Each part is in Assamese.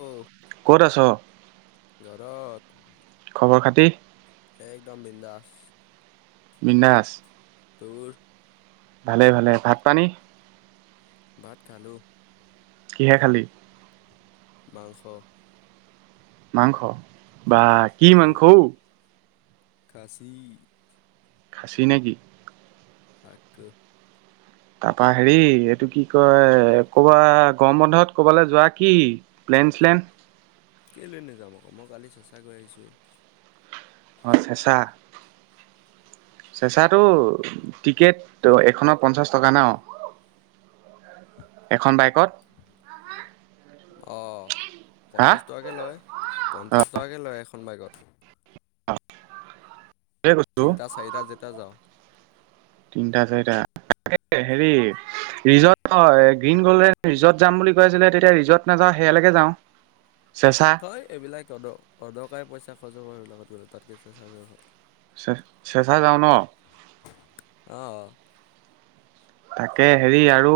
[unintelligible] ক'ত আছ? ঘৰত খবৰ খাতি। একদম বিন্দাছ। বিন্দাছ তোৰ ভালে, ভালে, ভাত পানী। ভাত খালোঁ। কিহে খালী? মাংস। মাংস বা কি অঔ মাংস। খাচী খাছি নেকি। আকৌ তাৰপা হেৰি এইটো কি কয় ক'বা গৰম বন্ধত ক'বালৈ যোৱা কি। প্লেনছিলেণ। কেলে নাযাম আকৌ মই কালি চেঁচা গৈ আহিছোৱে। অ' চেঁচা। চেঁচাটো টিকেট এখনত পঞ্চাশ টকা ন। এখন বাইকত অ' হা পঞ্চাছ টকাকৈ লয় পঞ্চাছ টকাকে লয় এখন বাইকত। তিনিটা চাৰিটা যেতিয়া যাওঁ। তিনিটা চাৰিটা তাকে হেৰি ৰিজৰ্ট হয় গ্ৰীণ গল্ডেন ৰিজৰ্ট যাম বুলি কৈ আছিলে, তেতিয়া ৰিজৰ্ট নাযাওঁ সেয়ালৈকে যাওঁ চেচা? হয় এইবিলাক অদক অদকাৰি পইচা খৰচ হ'ব সেইবাকত গ'লে তাত কে চেঁচা যোৱাই ভাল। চে চেচা যাওঁ ন? অ' অ'। তাকে হেৰি আৰু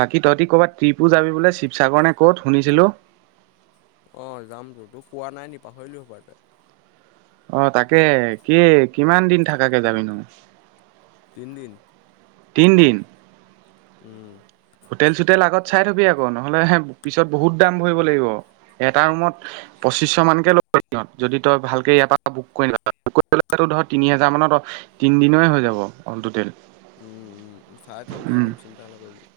বাকী তহ'তি ক'বাত ট্ৰিপো যাবি বোলে শিৱসাগৰ নে ক'ত শুনিছিলো? অঁ যামতো তোক কোৱা নাই নি, পাহৰিলি হ'বপাই তই। অ' তাকে কি কিমান দিন থাকাকে যাবি নো? তিনদিন। তিন দিন? উম। হোটেল চোটেল আগত চাই থবি আকৌ, নহ'লে হে পিছত বহুত দাম ভৰিব লাগিব। এটা ৰুমত পঁচিছশ মানকে লয় সিহঁতে, যদি তই ভালকে ইয়াৰ পৰা বুক কৰি নলয় ধৰ তিনি হাজাৰ মানত তিনদিনৰে হৈ যাব অ'ল টোটেল। উম চাই থ'ম চাই উম থ'ম চিন্তা নকৰিবি।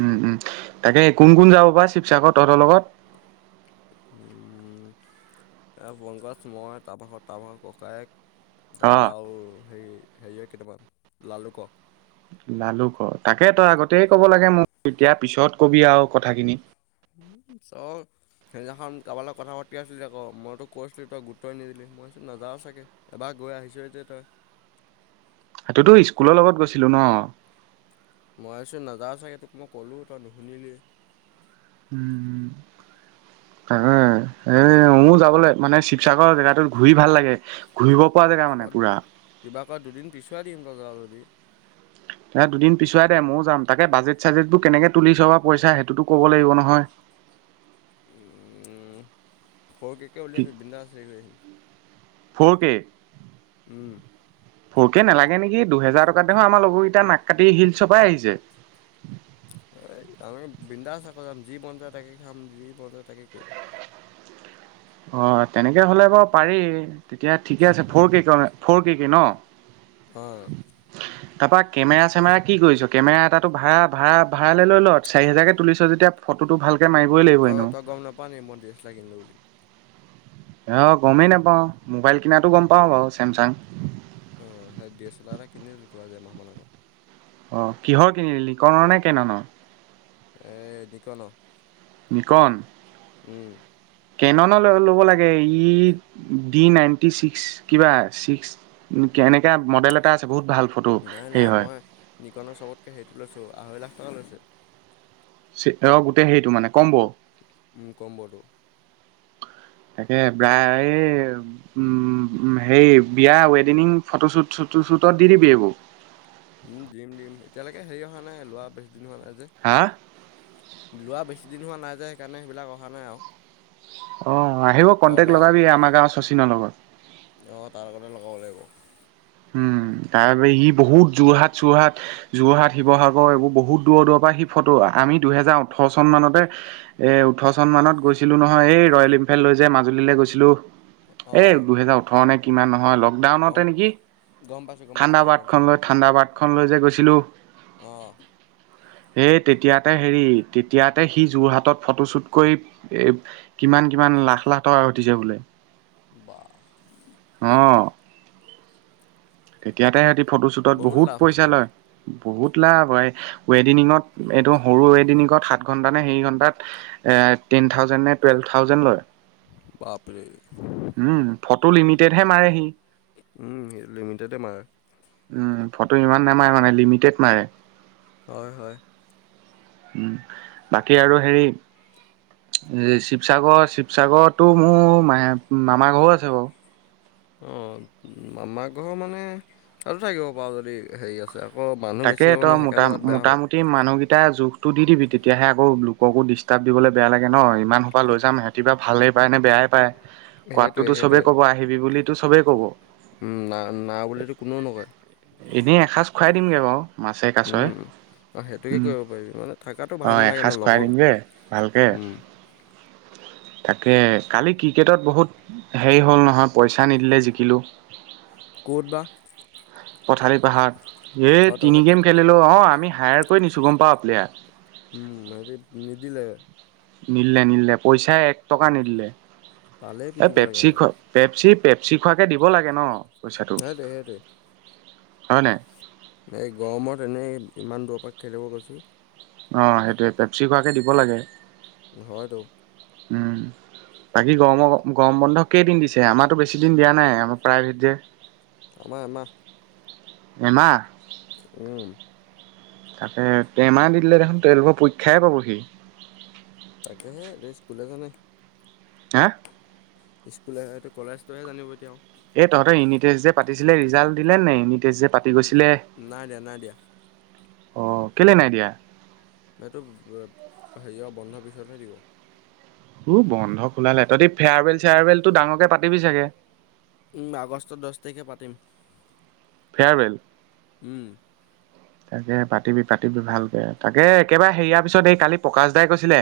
উম উম তাকে কোন কোন যাব বা শিৱসাগৰত তহ'তৰ লগত? উম পঙ্কজ, মই তাৰপাছত তাৰপাছত ককায়েক অ তাৰপৰা আৰু হেৰি হেৰি কেইটামান লালুকৰ। লালুকৰ তাকে তই আগতে ক'ব লাগে মোক, এতিয়া পিছত কবি আৰু কথাখিনি। উম চ [unintelligible] সেইদিনাখন কাৰোবৰ লগত কথা পাতি আছিলি আ'ক, মই তোক কৈছিলো তই গুৰুত্বই নিদিলি, মই ভাবিচো নযাৱ চাগৈ। এবাৰ গৈ আহিছ যেতিয়া তই সেইটোতো স্কুলৰ লগত গৈছিলো ন। মই ভাবিচো নযাৱ চাগৈ, তোক মই ক'লোঁ তই নুশুনিলি। উম। এ মই যাবলৈ মানে শিৱসাগৰ জেগাটোত ঘূৰি ভাল লাগে। ঘূৰিব পৰা জেগা মানে পুৰা। কিবাকৈ দুদিন পিছুৱাই দিম তই যাৱ যদি। এ দুদিন পিচুৱাই দে মইয়ো যাম, তাকে বাজেট চাজেটবোৰ কেনেকে তুলিচ বা পইচা হেইটোটো ক'ব লাগিব নহয়। উম ফ'ৰকে'কে উলিয়াবি বিন্দাচ হেৰি কৰি আহিম। ফ'ৰকে'। উম। ফ'ৰ কে' নালাগে নেকি? দুহেজাৰ টকাত আমাৰ লগৰকেইটা নাক কাটি হিলছৰ পৰা আহিছে। এই আমি এই বিন্দাচ যি মন যায় তাকে খাম যি মন যায় তাকে কৰিম। অ' তেনেকে হ'লে বাৰু পাৰি তেতিয়া ঠিকে আছে ফ'ৰ কে' ফ'ৰকে' কে' ন? অঁ। তাৰপা কেমেৰা চেমেৰা কি কৰিছ, কেমেৰা এটাটো ভড়া ভাড়া ভাড়ালৈ লৈ ল' চাৰি হেজাৰকৈ তুলিছ যেতিয়া ফটোটো ভালকৈ মাৰিবই লাগিব এনেওঁ। কোৱা নাই নেকি মই ডিএসেলাৰ কিনলো বুলি। অঁ গ'মেই নাপাওঁ, মোবাইল কিনাতো গ'ম পাওঁ বাৰু চেমচাং। উম সেই ডি এছ এল আৰ এটা কিনিলোটো আজি এমাহমান আগত। অ' কিহৰ কিনিলি লিকনৰ নে কেননৰ? এ দিকনৰ। দিকন। উম। কেননৰ ল'ব লাগে। ই ডি নাইণ্টি ছিক্স কিবা ছিক্স এনেকৈ মডেল এটা আছে বহুত ভাল ফটো নাই সেই নাই হয়। মই নিকনৰ চবতকৈ হেইটো লৈছোঁ। আঢ়ৈ লাখ টকা লৈছে। চি অ' গোটেই হেৰিটো মানে ক'মব? উ, কম্বটো। তাকে বায় এই হেৰি বিয়া, ৱেডিঙিং ফটোশ্বুট চটো শ্বুটত দি দিবি এইবোৰ। উম, দিম দিম। এতিয়ালৈকে হেৰি অহা নাই লোৱা বেছ দিন হোৱা নাই যে। হা? লোৱা বেছিদিন হোৱা নাই যে সেইকাৰণে সেইবিলাক অহা নাই আৰু। অ' আহিব, কণ্টেক্ট অৰ্ডাৰ লগাবি আমাৰ গাঁৱৰ শচীনৰ লগত। অ' তাৰ লগতে লগাব লাগিব। উম, তাৰ হি বহুত যোৰহাট চোৰহাট যোৰহাট শিৱসাগৰ এইবোৰ বহুত দূৰৰ দূৰৰপৰা সি ফটো, আমি দুহেজাৰ ওঠৰ চন মানতে এ, ওঠৰ চন মানত গৈছিলোঁ নহয় এই ৰয়েল এনফিল্ড লৈ যে মাজুলীলৈ গৈছিলোঁ এ, অ', দুহেজাৰ ওঠৰ নে কিমান নহয় লগ গম, গম পাইছোঁ। গম পাইছোঁ ঠাণ্ডা লকডাউন বাটখন টাইমত লৈ ঠাণ্ডা বাটখন লৈ যে গৈছিলোঁ। অ', সেই তেতিয়াতে হেৰি তেতিয়াতে সি যোৰহাটত ফটোশ্বুট কৰি কিমান কিমান লাখ লাখ টকা ঘটিছে বোলে। বাহ। অ'। তেতিয়াতে সিহঁতি ফটোশ্বুটত বহুত লাভ আছে পইচা মানে লয়, বহুত লাভ হয়। ৱেডিঙত, এইটো সৰু ৱেডিঙত সাত আঠ ঘন্টা নে সেই ঘন্টাত টেন থাউজেণ্ড নে টুৱেলভ থাউজেণ্ড লয়। বাপৰে। উম, ফটো লিমিটেডহে মাৰে সি। উম, সেইটো লিমিটেডে মাৰে। উম, ফটো ইমান নামাৰে মানে লিমিটেড মাৰে। হয় হয়। উম, বাকী আৰু হেৰি এই শিৱসাগৰ শিৱসাগৰতো মোৰ মে-মামাৰ ঘৰো আছে বাৰু। অ' মামাৰ ঘৰ মানে তাতে থাকিব পাৰ যদি হেৰি আছে আৰু। আকৌ মানুহ বেছি হ'লেনো সেইকাৰণে অলপ বেয়া হ'ব। সেই মানুহকেই কেইটা জোখটো দি দিবি তেতিয়াহে আকৌ লোককো দিচ হিচাপ দিবলৈ বেয়া লাগে ন' ইমান সোপা লৈ যাম, সিহতি ভালেই পায় নে বেয়াই পায়, সেইটোৱে কোৱাটোতো চবেই সেইটোৱে ক'ব আহিবি বুলিতো চবেই ক'ব। না না বুলিতো কোনেও নকয়। এনেই এসাঁজ খুৱাই দিমগে বাৰু মাছে কাছয়ে। উম, অঁ সেইটোকে উম, কৰিব পাৰিবি মানে থাকাটো আ, ভাল নালাগে ন এসাঁজ খুৱাই লগৰ দিমগে ভালকে। [inaudible] উম, তাকে কালি ক্ৰিকেটত বহুত হেৰি হ'ল নহয় পইচা নিদিলে জিকিলোঁ। ক'তবা? পঠালি পাহাৰত। এই তিনি গেম খে- খেলিলোঁ। অ' আমি হায়াৰ কৰি নিছোঁ গ'ম পাওঁ প্লেয়াৰ। উম, হেৰি নিদিলে? নিদিলে নিদিলে, পইচাই এক টকা নিদিলে। পালেই এই পিটিব লাগে পেপচি সিহঁতক পেপচি পেপচি খোৱাকে দিব লাগে ন, পইচাটো। সেইটোৱে সেইটোৱে হয়নে? এই গৰমত এনেই ইমান দূৰৰপৰা খেলিব গৈছোঁ। অ সেইটোৱে পেপচি খোৱাকে দিব লাগে নহয়তো উম বাকী গৰমৰ গৰম বন্ধ কেইদিন দিছে আমাৰো বেছি দিন দিয়া নাই আমাৰ প্ৰাইভেট যে আমাৰ আমাহ এমা উম তাকতে টেমাহ দি দিলে দেখোন টুৱেলভৰ পৰীক্ষাই পাবহি তাকেহে এই স্কুলে জানে হা স্কুলেহতটো কলেজটোহে জানিব এতিয়াও এই তহঁতৰ ইউনিট টেষ্ট যে পাতিছিলে ৰিজাল্ট দিলে নে ইউনিট টেষ্ট যে পাতি গৈছিলে নাই দিয়া নাই দিয়া অ কেলে নাই দিয়া এইটো হেৰি বন্ধৰ পিছতহে দিব উ বন্ধ খোলালেহঁতি ফেয়াৰৱেল চেয়াৰৱেল ডাঙৰকে পাতিবি চাগে আগষ্টৰ দহ তাৰিখে পাতিম ফেয়াৰৱেল উম তাকে পাতিবি পাতিবি ভালকে তাকে একেবাৰে হেৰিয়াৰ পিছত এই কালি প্ৰকাশ দাই কৈছিলে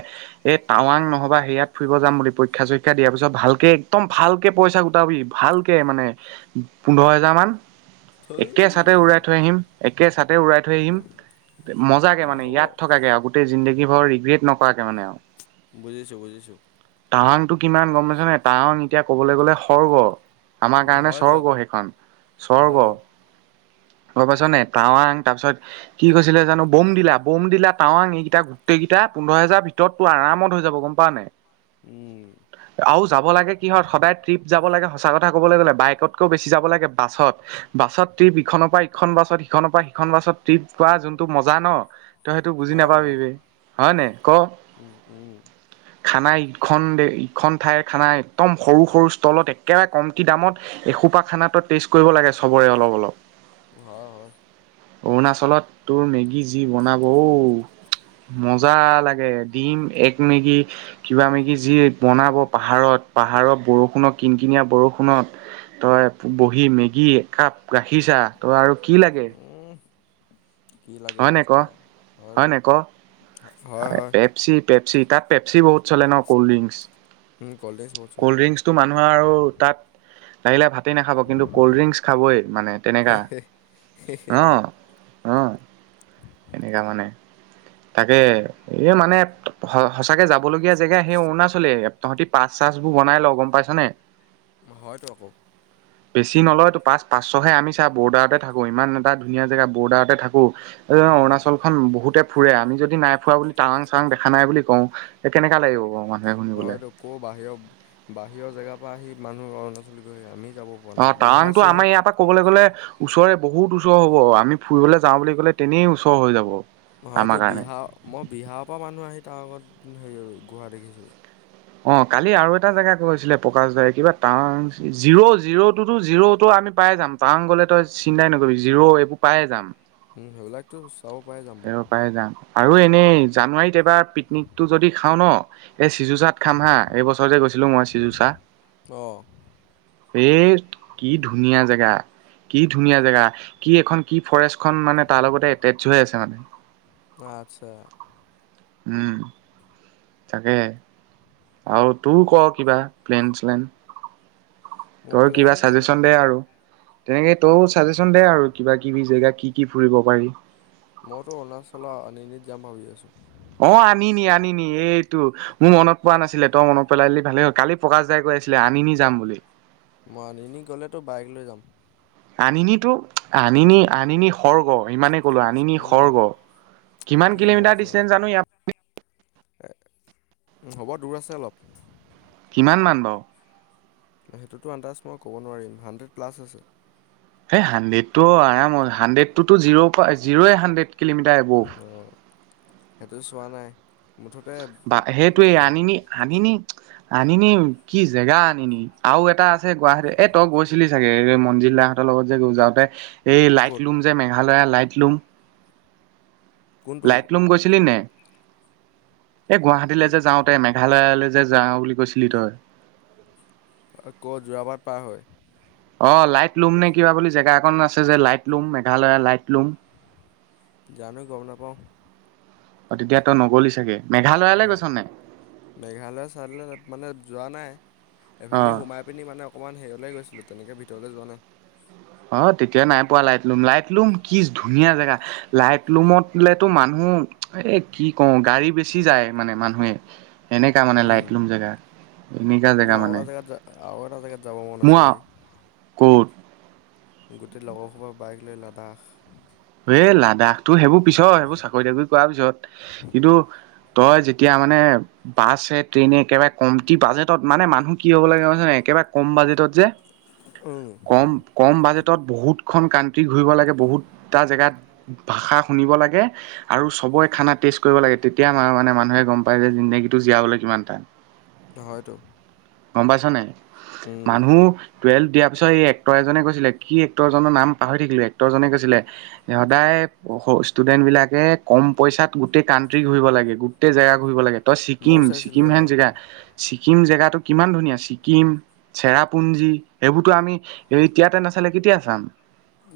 এ টাৱাং নহবা সেৰিয়াত ফুৰিব যাম বুলি পৰীক্ষা চৰীক্ষা দিয়াৰ পিছত ভালকে একদম ভালকে পইচা াবি ভালকে মানে পোন্ধৰ হেজাৰ মান থৈ একে চাতে উৰাই থৈ আহিম একে ছাতে উৰাই থৈ আহিম মজাকে মানে হ'ব। ইয়াত থকাকেগ জিন্দগী ভৰ ৰিগ্ৰেট নকৰাকে মানে আৰু বুজিছো বুজিছো াৱাংতটো কিমান গম পাইছ নে াৱং এতিয়া ক'বলৈ গ'লে সৰ্গ আমাৰ উম, কাৰণে হয়তো স্বৰ্গ আকৌ সেইখন স্বৰ্গ হয়তো। গ পাইছ নে টাৱাং তাৰপিছত কি কৈছিলে জানো বম দিলা বম দিলা াৱং এইকেইটা গোটেই কেইটা পোন্ধৰ হজাৰ ভিতৰতটোোৰাম হৈ যাব গম পোৱা নাই হয় উম আৰু যাব লাগে কিহত সদায় ট্ৰিপ যাব লাগে সঁচা কথা ক'বলৈ গ'লে বাইকতকৈও বেছি যাব লাগে বাছত বাছত ট্ৰিপ ইখনৰ পৰা ইখন বাছত সিখনৰ পৰা সিখন বাছত ট্ৰিপ পোৱা যোনটো মজা ন তই সেইটো বুজি হয় বাৰু। নাপাবিবি হয়নে ক উম, উম, খানা ইখন ইখন ঠাইৰ খানা একদম সৰু সৰু ষ্টলত একেবাৰে কমটি দামত এসোপা খানাো টেষ্ট কৰিব লাগে সবৰে অলপ অলপ হয় হয় অৰুণাচলত তোৰ মেগী যি বনাব মজা লাগে দিম এক মেগি কিবা মেকি যি বনাব পাহাৰত পাহাৰত বৰষুণত কিন কিনিয় বৰষুনত তই বহী মেগী একাপ গাখীৰ চা তই আৰু কি লাগে কি লাগে হয় নে ক তাতকৈ আৰু হয় হয়তো নে ক হয় হয় পেপচি পেপচি তাত পেপচি বহুত চলে ন কল্ডদ্ৰিংকচ। উম, ক'ল্ড ড্ৰিংকছ বহুত চলে। কল্ডদ্ৰিংকচ টো মানুহ আৰু তাত লাগিলে ভাই নাখাব কিন্তু কল্ড ড্ৰিংকচ খাবই মানে তেনেককা হ এনেকুৱা মানে তাকে এই মানে সঁচাকে যাবলগীয়া জেগা সেই অৰুণাচলে তহঁতি পাচ চছবোৰ বনাই ল গম পাইছ নে হয়তো আকৌ [unintelligible] বেছি নলয় তো পাঁচ পাঁচশহে আমিছা বৰ্ডাৰতে থাকো ইমান এটা ধুনীয়া জেগা বৰ্ডাৰতে থাকো এই উম, অৰুণালখন বহুতে ফুৰে আমি যদি নাই ফুৰা বুলি টাৱাং, চাং দেখা নাই বুলি কওঁ। এই কেনেকা লাগিব বাৰু মানুহে শুনিবলৈ আকৌ বাহিৰৰ, বাহিৰৰ জেগাৰ পৰা আহি মানুহ অৰুণাচলী গৈ আহি আমি যাব। পৰা অ, নাই। বিহাৰ তাৱাংটো চিহাৰ আমাৰ ইয়াৰ পৰা ক'বলৈ গ'লে ওচৰে বহুত ওচৰ হ'ব আমি ফুৰিবলৈ যাওঁ বুলি ক'লে তেনে ওচৰ হৈ যাব। নহয় আমাৰ এইটো কাৰণে বিহাৰ মই বিহাৰৰ পৰা মানুহ আহি তাৰ আগত হেৰি গোহা দেখিছো। অ, কালি আৰু এটা জেগা গৈ আছিলে প্ৰকাশদাৰী কিবা টাউ zero zero two, two zero টো আমি পাই যাম। পাওঁ গ'লে তই চিন্তাই নকৰিবি জিৰ' এইবোৰ পায়ে যাম। উম, সেইবিলাক ত, চাব পাই যাম। স, বাৰু পৰাাই যাম আৰু এনেই জানুৱাৰীত এবাৰ পিকনিক টো যদি খাও, ন, এই চিযুচান ভাত খাম হা এই বছৰতে গৈছিলোঁ মই চিজুচা। অঁ এ, কি ধুনীয়া জেগা, কি ধুনীয়া জেগা কি এখন কি ফৰেষ্ট খখন মানে তাৰ লগতে এটেচ হৈ আছে মানে। আচ্ছা। উম। তাকে আৰু তোৰ ক কি'বা প্লেন, চ্লেন? মোৰ তোৰ প্লেন কি'বা তেনে চাজেশচন দে আৰু। তেনেকৈ তো ছাজেশ্যন দে আৰু কিবা, কিবি জেগা কি, কি ফুৰিব পাৰি। মইতো অৰুণাচলৰ আনিনীত যাম ভাবি আছোঁ। অ, আনিনি, আনিনি এইটো মোৰ মনত পোৱা নাছিলে তই মনত পেলাইলি ভালে হ'ল কালি প্ৰকাশ দাই কৈ আছিল আনি নি যাম বুলি। মানিনী গ'লেতো বাইক লৈ যাম। আনিনো, আনিনি, আনিনি সৰ্গ ইমানে আমিনি আ, উম সৰ্গ কিমান কি কিলোমিটাৰ মজা। ডিচটেন্স হ'ব দূৰ আছে অলপ। কিমান মমান বাৰু? সেইটো আন্দাজ মই ক'ব নোৱাৰিম হাণ্ড্ৰেড প্লা আছে। হেই হাণ্ড্ৰেড টো আৰাম হাড্ৰেড টো জিৰ' পৰা জিৰ'ই হাণ্ড্ৰেড কিলোমিটাৰ এব'ভ। অঁ। সেইটো চোৱা নাই মুঠতে বা সেইটোৱে যাম। আনিনি আনিনি, আনিনি কি জেগা আনিনি আৰু এটা আ আছে গুৱাহাটী এ তই গৈছিলি চাগে এই মন্জিল দাহঁতৰ লগত যে গৈ যাওঁতে এই লাইট ক'ত লুম যে ম আলৰে লাইট লুম। কোনটো লাইট লুম গৈছিলি নে? এই গুৱাহাটীলৈ যে যাওতে মেঘালয়লৈ যে যাওঁ বুলি কৈছিলি তই। ক'ত যোৰাবাট পাৰ হয়। অ, লাইট লুম নে কিবা বুলি জেগা একখন আছে যে লাইট লুম মেঘালয়ৰ লাইট লুম। জানো গম নাপাও। অ, তেতিয়া তই নগ'লি চাগে। অ, মেঘালয়ালৈ গৈছ নাই মেঘালয় চাইলৈ মানে যোৱা নাই অ এইফালি সোমাই আপুনি মানে অকণমানেৰিয়লৈ গৈছিলো তেনেকৈ ভিতৰলৈ যোৱা নাই। অ, তেতিয়া নাই পোৱা লাইট লুম, লাইট লুম কি ধুনীয়া জেগা। লাইট লুমতলেতো মানুহ এ, কি কওঁ গাড়ী বেচি যায় মানে মানুহে। এনেকা মানে লাইট উম, লুম জেগা। এনেকা জেগা মোৰ মানে আওটা জেগাত য আও এটা জেগাত যাব মন আছে মোৰ ব। ক'ত? গোটেই লগৰসবা বাইক লৈ লাডাখ। এ, লাডাখটো সেইবোৰ পিছৰ সেইবোৰ চাকৰি, তাকৰি কৰাৰ পিছত কিন্তু তই যেতিয়া মানে বাছে, ট্ৰেইনে একেবাৰে কমটি বাজেটত মানে মানুহ কি হ'ব লাগে হৈছে নে একেবাৰে কম বাজেটত যে- উম, কম, কম বাজেটত বহুতখন কাণ্ট্ৰি ঘূৰিব লাগে। বহুত টা জেগাত ভাষা শুনিব লাগে। আৰু চবই খানা টেষ্ট কৰিব লাগে, তেতিয়া মানে মানুহে গম পায় যে জিন্দেগীটো জীয়াবলৈ কিমান টান। [inaudible] নহয়তো। গম পাইছ নাই। উম। মোৰ টুৱেল্ভ দিয়াৰ পিছত এই এক্টৰ এজনে কৈছিলে- কি এক্টৰজনৰ নাম পাহৰি থাকিলোঁ। এক্টৰজনে কৈছিলে সদায় ষ্টুডেণ্টবিলাকে কম পইচাত গোটেই কাণ্ট্ৰি ঘূৰিব লাগে, গোটেই জেগা ঘূৰিব লাগে। তই ছিকিম, ময়ো চাইছিলোঁ ছিকিম অ, হেন জেগা ছিকিম জেগাটো কিমান ধুনীয়া। ছিকিম চেৰাপুঞ্জী, এবোৰতো আমি এইতিয়াতে নাচালে, কেতিয়া চাম।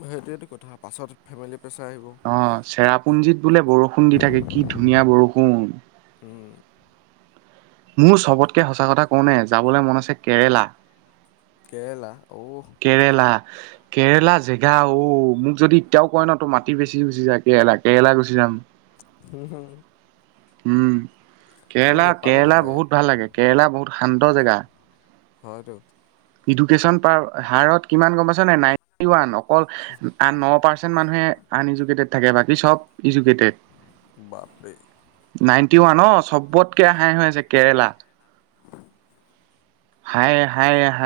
সেইটোৱেটো কথা, পাছত ফেমিলি প্ৰেছাৰ আহিব। অ', চেৰাপ পুঞ্জিত বোলে বৰষুণ দি থাকে, কি ধুনীয়া বৰষুণ। উম, মোৰ চবতকৈ সঁচা কথা কওঁনে, যাবলৈ মন আছে কেৰেলা। কেৰেলা, ঔহ। কেৰেলা, কেৰেলা জেগা অ' মোক যদি এতিয়াও কয় ন', তোৰ মাটি বেছি গুচি যায় কেৰেলা, কেৰেলা গুচি যাম। হম, হু। উম। মোৰ কেৰেলা, নেপালো ভাল কেৰেলা বহুত ভাল লাগে। কেৰেলা বহুত শান্ত জেগা। হয়তো। ইডুকেশ্যন পাৰ হাৰত কিমান গম পাইছ' নাই নাইনটি ওৱান। অকল আন ন' পাৰ্চেন্ট মানুহে আন এজুকেটেড থাকে, বাকী চব ইজোকেটেদ। বাপৰে- নাইণ্টি ওৱান অ' চবতকৈ হাই হৈ আছে কেৰেলা। হায়ে, হায়ে, হায়